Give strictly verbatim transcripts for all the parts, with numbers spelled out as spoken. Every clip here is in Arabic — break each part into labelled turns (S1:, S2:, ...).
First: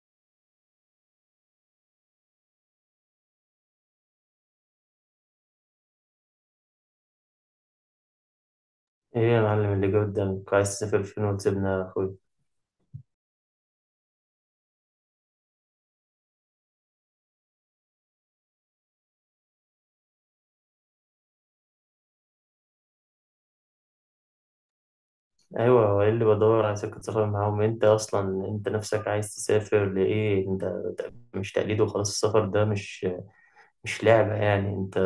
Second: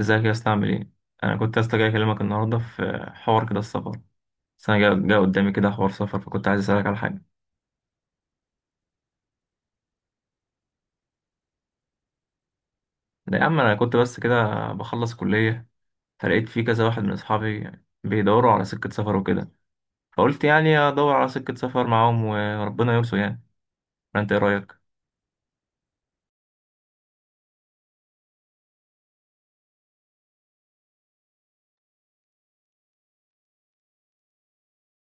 S1: ازيك يا اسطى؟ عامل ايه؟ انا كنت يا اسطى جاي اكلمك النهارده في حوار كده السفر. بس انا جا جا قدامي كده حوار سفر، فكنت عايز اسالك على حاجه.
S2: ايه يا معلم اللي جه قدامك؟ عايز تسافر فين وتسيبنا يا اخوي؟
S1: لا يا عم، انا كنت بس كده بخلص كليه، فلقيت في كذا واحد من اصحابي بيدوروا على سكه سفر وكده، فقلت يعني ادور على سكه سفر معاهم وربنا يرسو يعني. فانت ايه رايك؟
S2: ايوه، هو إيه اللي بدور على سكة سفر معاهم؟ انت اصلا انت نفسك عايز تسافر لايه انت؟ مش تقليد وخلاص. السفر ده مش مش لعبة يعني انت.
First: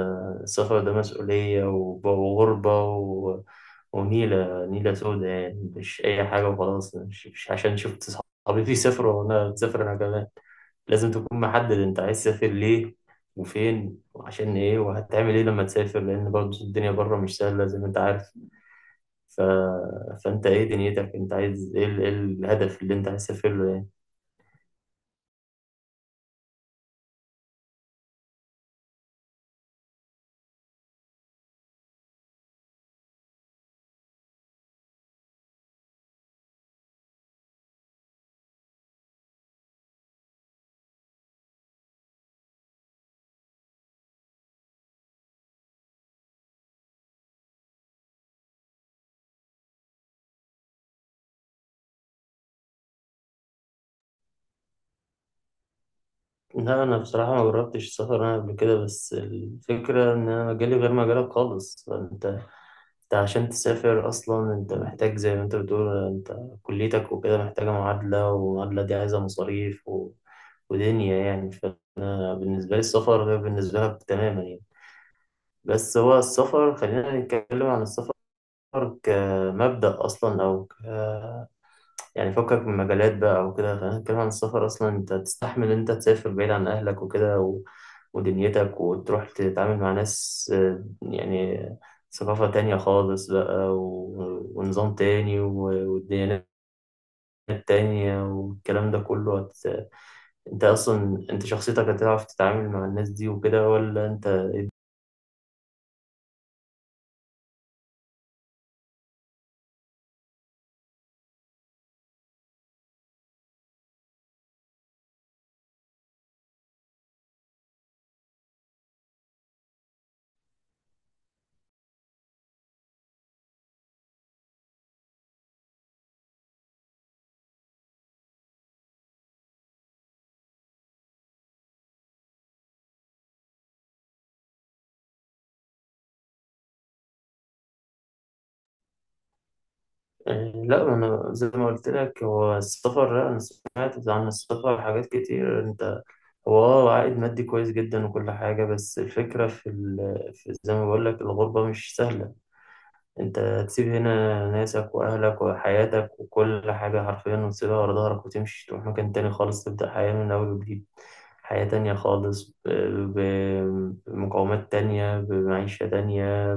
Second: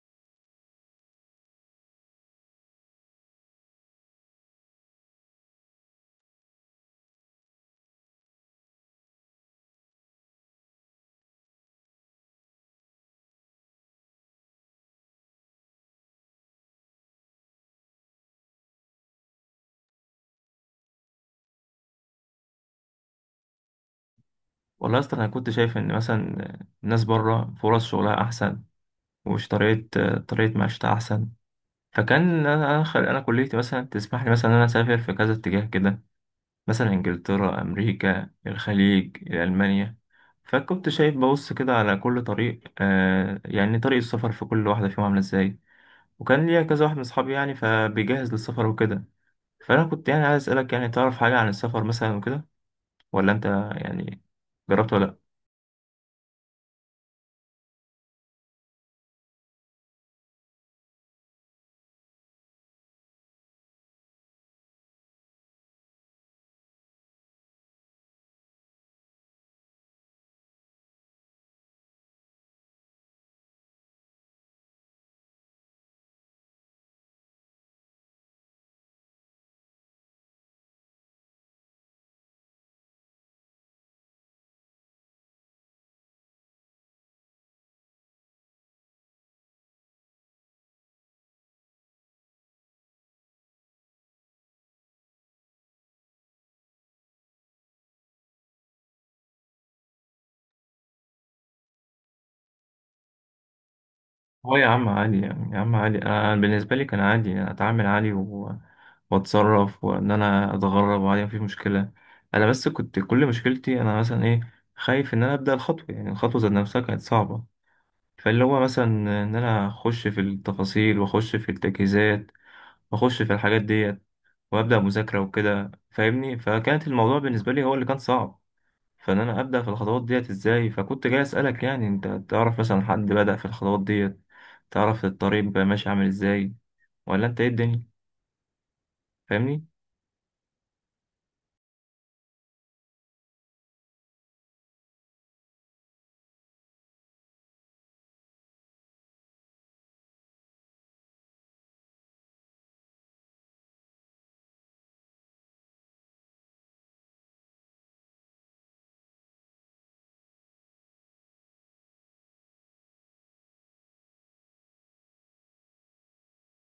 S2: السفر ده مسؤولية وب- وغربة و... ونيلة نيلة سودة، يعني مش أي حاجة وخلاص، مش, مش عشان شفت صحابي بيسافروا وأنا بسافر أنا كمان. لازم تكون محدد أنت عايز تسافر ليه وفين وعشان إيه وهتعمل إيه لما تسافر، لأن برضه الدنيا بره مش سهلة زي ما أنت عارف. ف... فأنت إيه دنيتك؟ أنت عايز إيه، ال- إيه الهدف اللي أنت عايز تسافر له، يعني.
S1: والله يا اسطى انا كنت شايف ان مثلا الناس بره فرص شغلها احسن، ومش طريقه طريقه معيشتها احسن. فكان انا انا أنا كليتي مثلا تسمح لي مثلا ان انا اسافر في كذا اتجاه كده، مثلا إنجلترا، أمريكا، الخليج، ألمانيا. فكنت شايف ببص كده على كل طريق، آه يعني طريق السفر في كل واحدة فيهم عاملة إزاي. وكان ليا كذا واحد من أصحابي يعني فبيجهز للسفر وكده. فأنا كنت يعني عايز أسألك يعني تعرف حاجة عن السفر مثلا وكده، ولا أنت يعني جربت ولا؟
S2: لا، أنا بصراحة ما جربتش السفر أنا قبل كده، بس الفكرة إن أنا مجالي غير مجالك خالص. أنت أنت عشان تسافر أصلا أنت محتاج زي ما أنت بتقول، أنت كليتك وكده محتاجة معادلة، والمعادلة دي عايزة مصاريف و... ودنيا، يعني. فبالنسبة لي السفر غير بالنسبة لك تماما، يعني. بس هو السفر، خلينا نتكلم عن السفر كمبدأ أصلا، أو يعني فكك من مجالات بقى وكده، خلينا نتكلم عن السفر. أصلا أنت تستحمل إن أنت تسافر بعيد عن أهلك وكده و... ودنيتك، وتروح تتعامل مع ناس، آه، يعني ثقافة تانية خالص بقى و... ونظام تاني و... وديانات تانية، والكلام ده كله هت... أنت أصلا أنت شخصيتك هتعرف تتعامل مع الناس دي وكده، ولا أنت؟
S1: هو يا عم عادي يعني، يا عم عادي. انا أنا بالنسبه لي كان عادي يعني، اتعامل عادي و... واتصرف وان انا اتغرب وعادي، مفيش مشكله. انا بس كنت كل مشكلتي انا مثلا ايه، خايف ان انا ابدا الخطوه يعني الخطوه ذات نفسها كانت صعبه. فاللي هو مثلا ان انا اخش في التفاصيل واخش في التجهيزات واخش في الحاجات ديت وابدا مذاكره وكده، فاهمني؟ فكانت الموضوع بالنسبه لي هو اللي كان صعب، فان انا ابدا في الخطوات ديت ازاي. فكنت جاي اسالك يعني انت تعرف مثلا حد بدا في الخطوات ديت؟ تعرف الطريق بقى ماشي عامل ازاي؟ ولا انت ايه الدنيا؟ فاهمني؟
S2: يعني، لا ما انا زي ما قلت لك، هو السفر، لا انا سمعت عن السفر حاجات كتير انت. هو اه، عائد مادي كويس جدا وكل حاجة، بس الفكرة في, ال... في، زي ما بقول لك، الغربة مش سهلة. انت تسيب هنا ناسك واهلك وحياتك وكل حاجة حرفيا وتسيبها ورا ظهرك، وتمشي تروح مكان تاني خالص، تبدأ حياة من اول وجديد، حياة تانية خالص، ب- ب- بمقومات تانية، بمعيشة تانية،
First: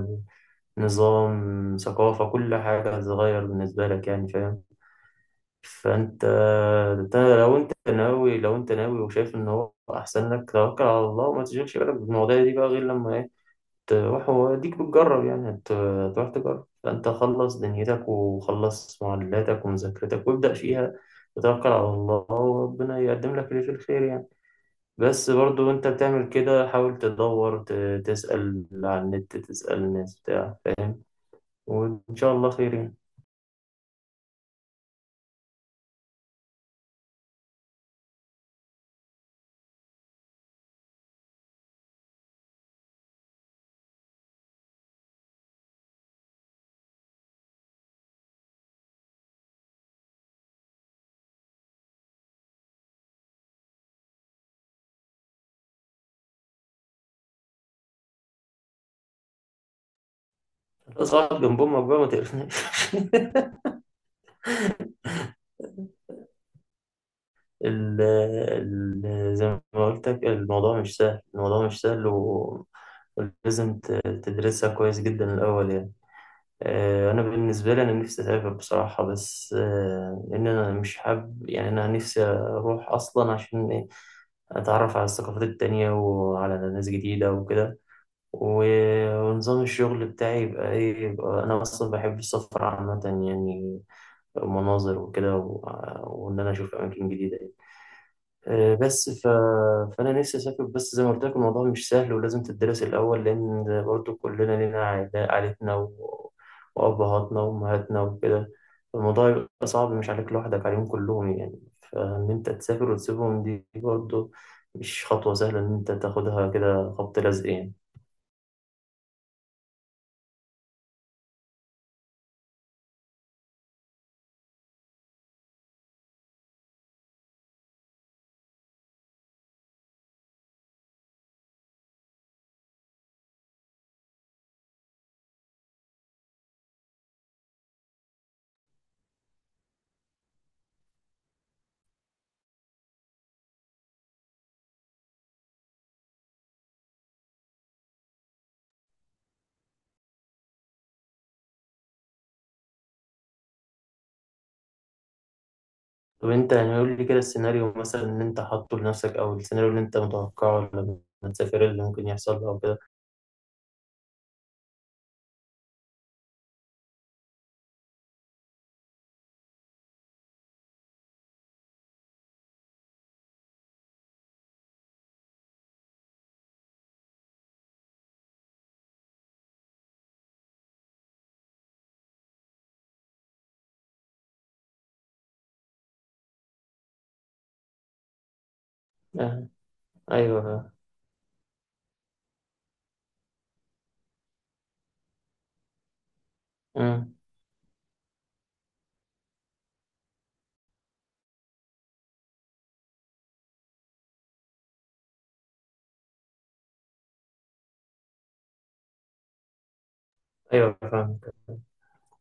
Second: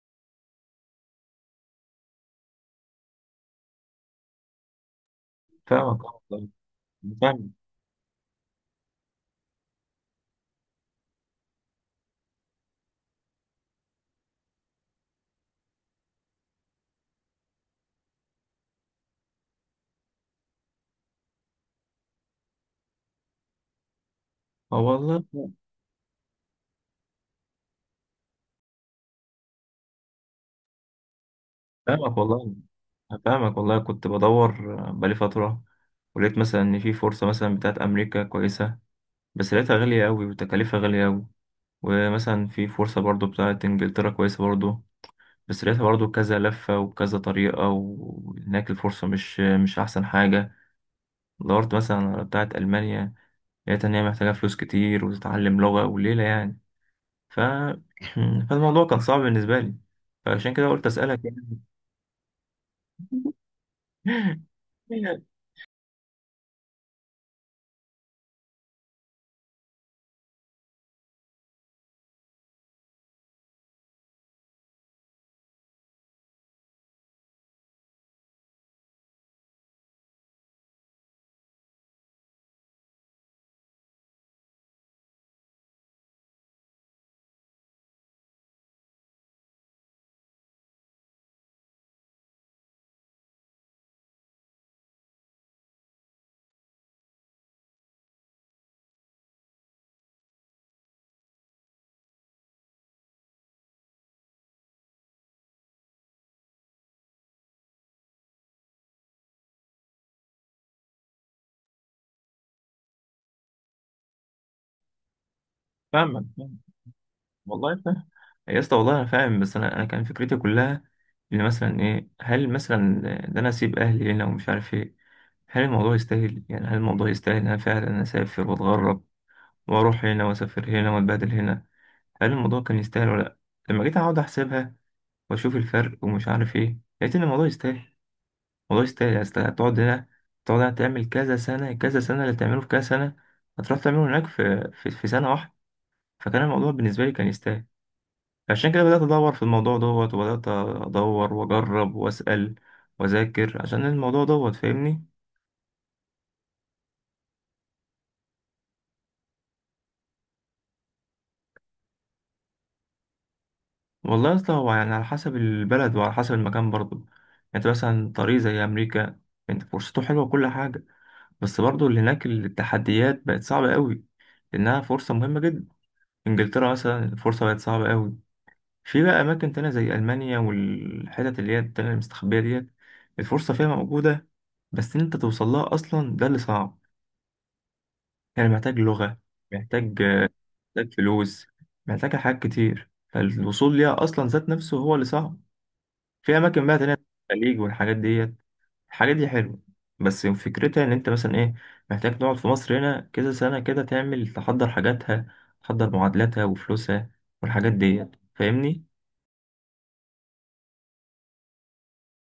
S2: بنظام، ثقافة، كل حاجة هتتغير بالنسبة لك، يعني فاهم.
S1: فاهمك آه
S2: فانت،
S1: والله.
S2: انت
S1: فاهمك
S2: لو انت ناوي، لو انت ناوي وشايف ان هو احسن لك، توكل على الله وما تشغلش بالك بالمواضيع دي بقى، غير لما ايه، تروح وديك بتجرب. يعني هت- هتروح تجرب. فانت خلص دنيتك وخلص معلاتك ومذاكرتك وابدأ فيها، وتوكل على الله وربنا يقدم لك اللي فيه الخير، يعني.
S1: اه والله.
S2: بس برضو انت بتعمل كده، حاول تدور، ت- تسأل على النت، تسأل الناس بتاع، فاهم، وان
S1: فاهمك
S2: شاء الله
S1: والله.
S2: خير، يعني.
S1: فاهمك والله، كنت بدور بقالي فتره، ولقيت مثلا ان في فرصه مثلا بتاعت امريكا كويسه، بس لقيتها غاليه قوي وتكاليفها غاليه قوي. ومثلا في فرصه برضو بتاعت انجلترا كويسه برضو، بس لقيتها برضو كذا لفه وكذا طريقه وهناك الفرصه مش مش احسن حاجه. دورت مثلا على بتاعة ألمانيا، لقيت إن هي محتاجة فلوس كتير وتتعلم لغة وليلة يعني. ف... فالموضوع كان صعب بالنسبة لي، فعشان كده قلت أسألك
S2: اصعد
S1: يعني.
S2: جنب امك بقى ما تقرفناش. ال ال زي ما قلت لك الموضوع مش سهل، الموضوع مش سهل، و- ولازم ت- تدرسها كويس جدا الأول، يعني. آه، أنا بالنسبة لي أنا نفسي أسافر بصراحة، بس آه، إن أنا مش حابب يعني. أنا نفسي أروح أصلا عشان إيه، أتعرف على الثقافات التانية وعلى ناس جديدة وكده، و- ونظام الشغل بتاعي يبقى إيه، يبقى أنا أصلا بحب السفر عامة، يعني المناظر وكده، و- وإن أنا أشوف أماكن جديدة، آه، بس ف... فأنا نفسي أسافر. بس زي ما قلت لك الموضوع مش سهل ولازم تدرس الأول، لأن برضو كلنا لينا عائلة- عائلتنا و... وأبهاتنا وأمهاتنا وكده. الموضوع يبقى صعب مش عليك لوحدك، عليهم كلهم، يعني فإن أنت تسافر وتسيبهم دي برضو مش خطوة سهلة إن أنت
S1: فاهمك
S2: تاخدها
S1: فاهمك.
S2: كده خبط لزق، يعني.
S1: والله فاهم يا اسطى، والله أنا فاهم. بس أنا أنا كان فكرتي كلها إن مثلا إيه، هل مثلا ده أنا أسيب أهلي هنا ومش عارف إيه؟ هل الموضوع يستاهل يعني؟ هل الموضوع يستاهل إن أنا فعلا أسافر وأتغرب وأروح هنا وأسافر هنا وأتبهدل هنا؟ هل الموضوع كان يستاهل ولا لأ؟ لما جيت أقعد أحسبها واشوف الفرق ومش عارف ايه، لقيت ان الموضوع يستاهل. الموضوع يستاهل يعني، اصل هتقعد هنا، تقعد هنا تعمل كذا سنة، كذا سنة اللي تعمله في كذا سنة هتروح تعمله هناك في في, في سنة واحدة. فكان الموضوع بالنسبة لي كان يستاهل، عشان كده بدأت أدور في الموضوع دوت، وبدأت أدور وأجرب وأسأل وأذاكر عشان الموضوع دوت، فاهمني؟
S2: طب أنت يعني قول لي كده السيناريو مثلا اللي أنت حاطه لنفسك، أو السيناريو اللي أنت متوقعه لما تسافر اللي ممكن يحصل أو كده.
S1: والله أصلا هو يعني على حسب البلد وعلى حسب المكان برضه. يعني أنت مثلا طريق زي أمريكا، أنت فرصته حلوة وكل حاجة، بس برضه اللي هناك التحديات بقت صعبة قوي، لأنها فرصة مهمة جدا. انجلترا مثلا الفرصة بقت صعبة قوي. في بقى اماكن تانية زي المانيا والحتت اللي هي التانية المستخبية ديت، الفرصة فيها موجودة، بس ان انت توصل لها اصلا ده اللي صعب. يعني محتاج لغة،
S2: آه،
S1: محتاج،
S2: أيوه، آه،
S1: محتاج فلوس، محتاج حاجات كتير، فالوصول ليها اصلا ذات نفسه هو اللي صعب. في اماكن بقى تانية،
S2: أمم،
S1: الخليج والحاجات ديت، الحاجات دي حلوة، بس فكرتها ان انت مثلا ايه، محتاج تقعد في مصر هنا كذا سنة كده تعمل، تحضر حاجاتها، تحضر معادلاتها وفلوسها والحاجات ديت، فاهمني؟
S2: أيوه فاهم.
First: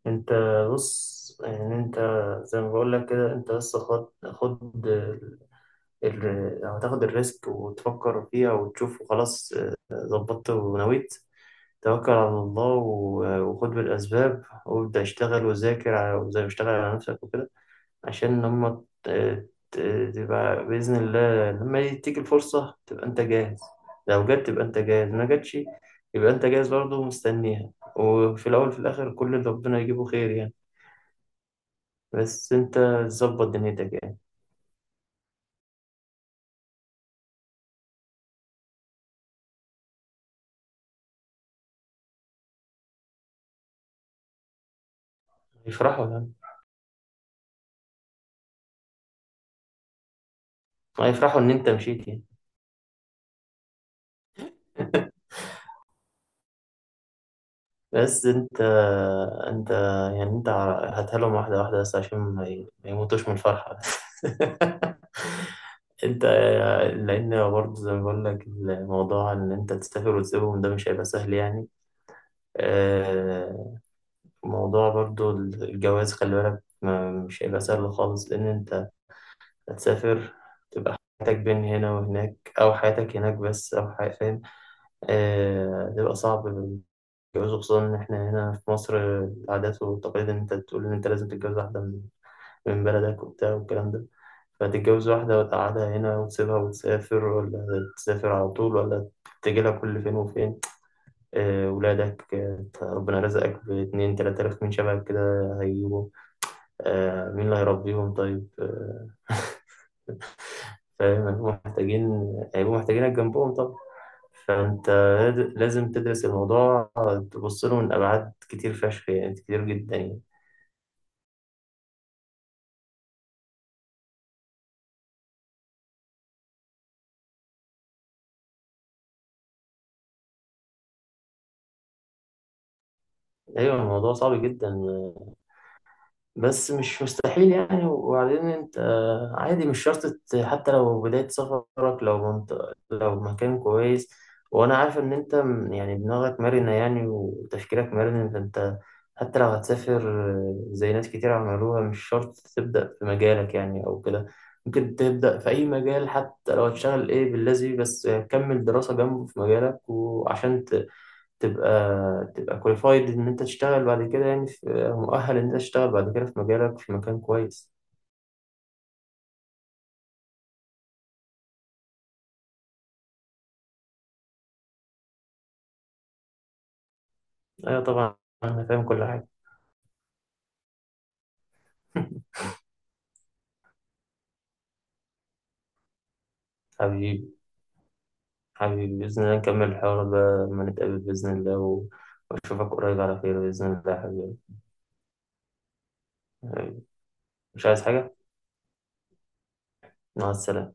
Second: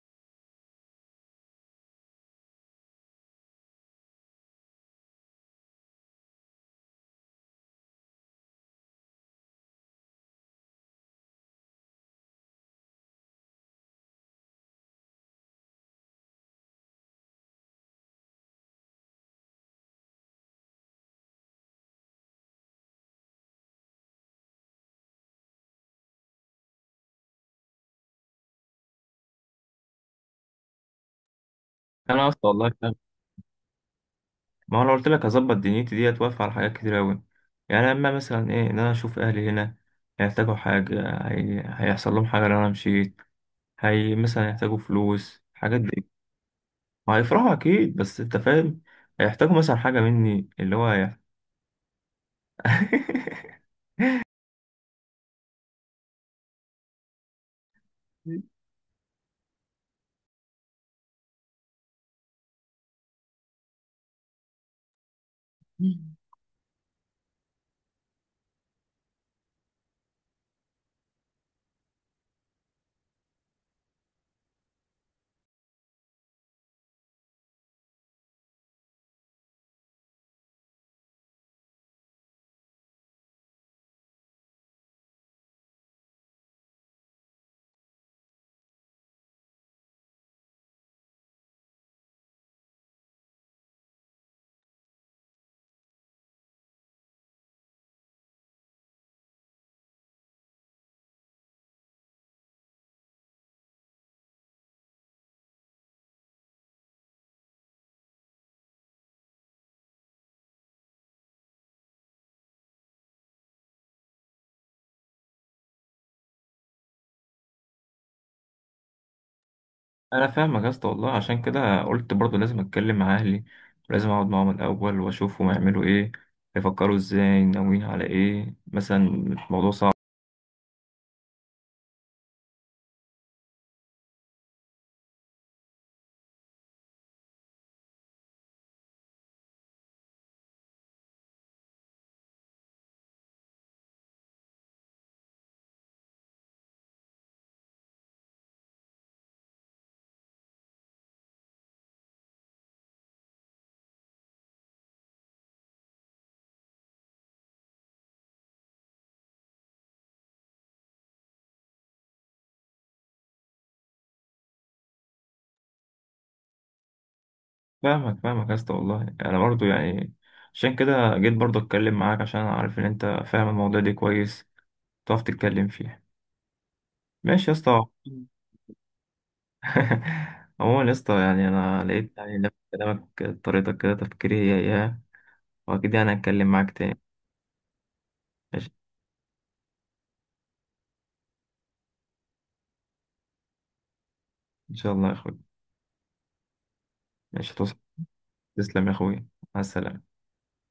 S2: انت بص، يعني انت زي ما بقول لك كده، انت بس خد خد ال... ال- هتاخد الريسك وتفكر فيها وتشوف وخلاص. اه، ظبطت ونويت، توكل على الله و- وخد بالأسباب وابدأ اشتغل وذاكر على- وزي ما اشتغل على نفسك وكده. عشان لما ت- ت- تبقى بإذن الله لما تيجي الفرصة تبقى انت جاهز، لو جت تبقى انت جاهز، ما جاتش يبقى انت جاهز برضه ومستنيها. وفي الأول وفي الآخر كل اللي ربنا يجيبه خير، يعني.
S1: انا اصلا
S2: بس
S1: والله
S2: انت
S1: فاهم.
S2: ظبط دنيتك، يعني.
S1: ما هو انا قلت لك اظبط دنيتي ديت، واقف على حاجات كتير اوي. يعني اما مثلا ايه ان انا اشوف اهلي هنا هيحتاجوا حاجه، هي... هيحصل لهم حاجه لو انا مشيت، هي مثلا هيحتاجوا فلوس، حاجات
S2: هيفرحوا
S1: دي.
S2: يعني.
S1: وهيفرحوا اكيد، بس انت فاهم هيحتاجوا مثلا حاجه مني، اللي هو هي-
S2: هيفرحوا ان انت مشيت، يعني. بس انت، انت، يعني انت هتهلهم واحدة واحدة بس عشان ما ي- ما يموتوش من الفرحة. انت، لان برضه زي ما بقول لك الموضوع ان انت تسافر وتسيبهم ده مش هيبقى سهل، يعني. آه، موضوع برضه الجواز، خلي بالك، ما- مش هيبقى سهل خالص لان انت هتسافر، تبقى حياتك بين هنا وهناك، او حياتك هناك بس، او حياتك، آه، بيبقى صعب الجواز. خصوصا إن إحنا هنا في مصر، العادات والتقاليد إن أنت تقول إن أنت لازم تتجوز واحدة من من بلدك وبتاع والكلام ده. فتتجوز واحدة وتقعدها هنا وتسيبها وتسافر، ولا تسافر على طول، ولا تجي لها كل فين وفين. آه، ولادك، آه، ربنا رزقك باتنين تلاتة آلاف من شبهك كده هيجيبوا. آه، مين اللي هيربيهم طيب، آه، فاهم؟ هيبقوا محتاجين، هيبقوا محتاجينك جنبهم. فأنت لازم تدرس الموضوع، تبص له من أبعاد كتير فشخ، يعني كتير جدا، يعني.
S1: انا فاهمك يا اسطى والله. عشان كده قلت برضو لازم اتكلم مع اهلي، ولازم اقعد معاهم الاول واشوفهم هيعملوا ايه، هيفكروا ازاي، ناويين على ايه. مثلا الموضوع صعب.
S2: أيوة الموضوع صعب جدا بس مش مستحيل، يعني. وبعدين انت آه، عادي، مش شرط ت- حتى لو بداية سفرك، لو منطقة لو مكان كويس. وانا عارف ان انت م- يعني دماغك مرنة يعني، وتفكيرك مرن. فانت حتى لو هتسافر، آه، زي ناس كتير عملوها، مش شرط تبدأ في مجالك يعني او كده. ممكن تبدأ في اي مجال، حتى لو هتشتغل ايه باللازم، بس كمل دراسة جنبه في مجالك، وعشان تبقى تبقى كواليفايد ان انت تشتغل بعد كده، يعني في مؤهل ان انت تشتغل بعد كده في مجالك في مكان كويس.
S1: فاهمك فاهمك يا اسطى والله. انا برضو يعني عشان كده جيت برضو اتكلم معاك، عشان انا عارف ان انت فاهم الموضوع ده كويس، تعرف تتكلم فيه. ماشي يا اسطى.
S2: ايوه طبعا، انا فاهم كل حاجه.
S1: عموما يا اسطى، يعني انا لقيت يعني نفس كلامك، طريقتك كده تفكيري هي اياها، واكيد يعني هتكلم معاك تاني.
S2: حبيبي،
S1: ماشي،
S2: حبيبي باذن الله نكمل الحوار ده لما نتقابل باذن الله، و- واشوفك قريب على خير باذن الله يا حبيبي.
S1: ان شاء الله يا اخوي. ماشي،
S2: مش
S1: توصل،
S2: عايز حاجه.
S1: تسلم يا اخويا، مع السلامة.
S2: مع السلامه.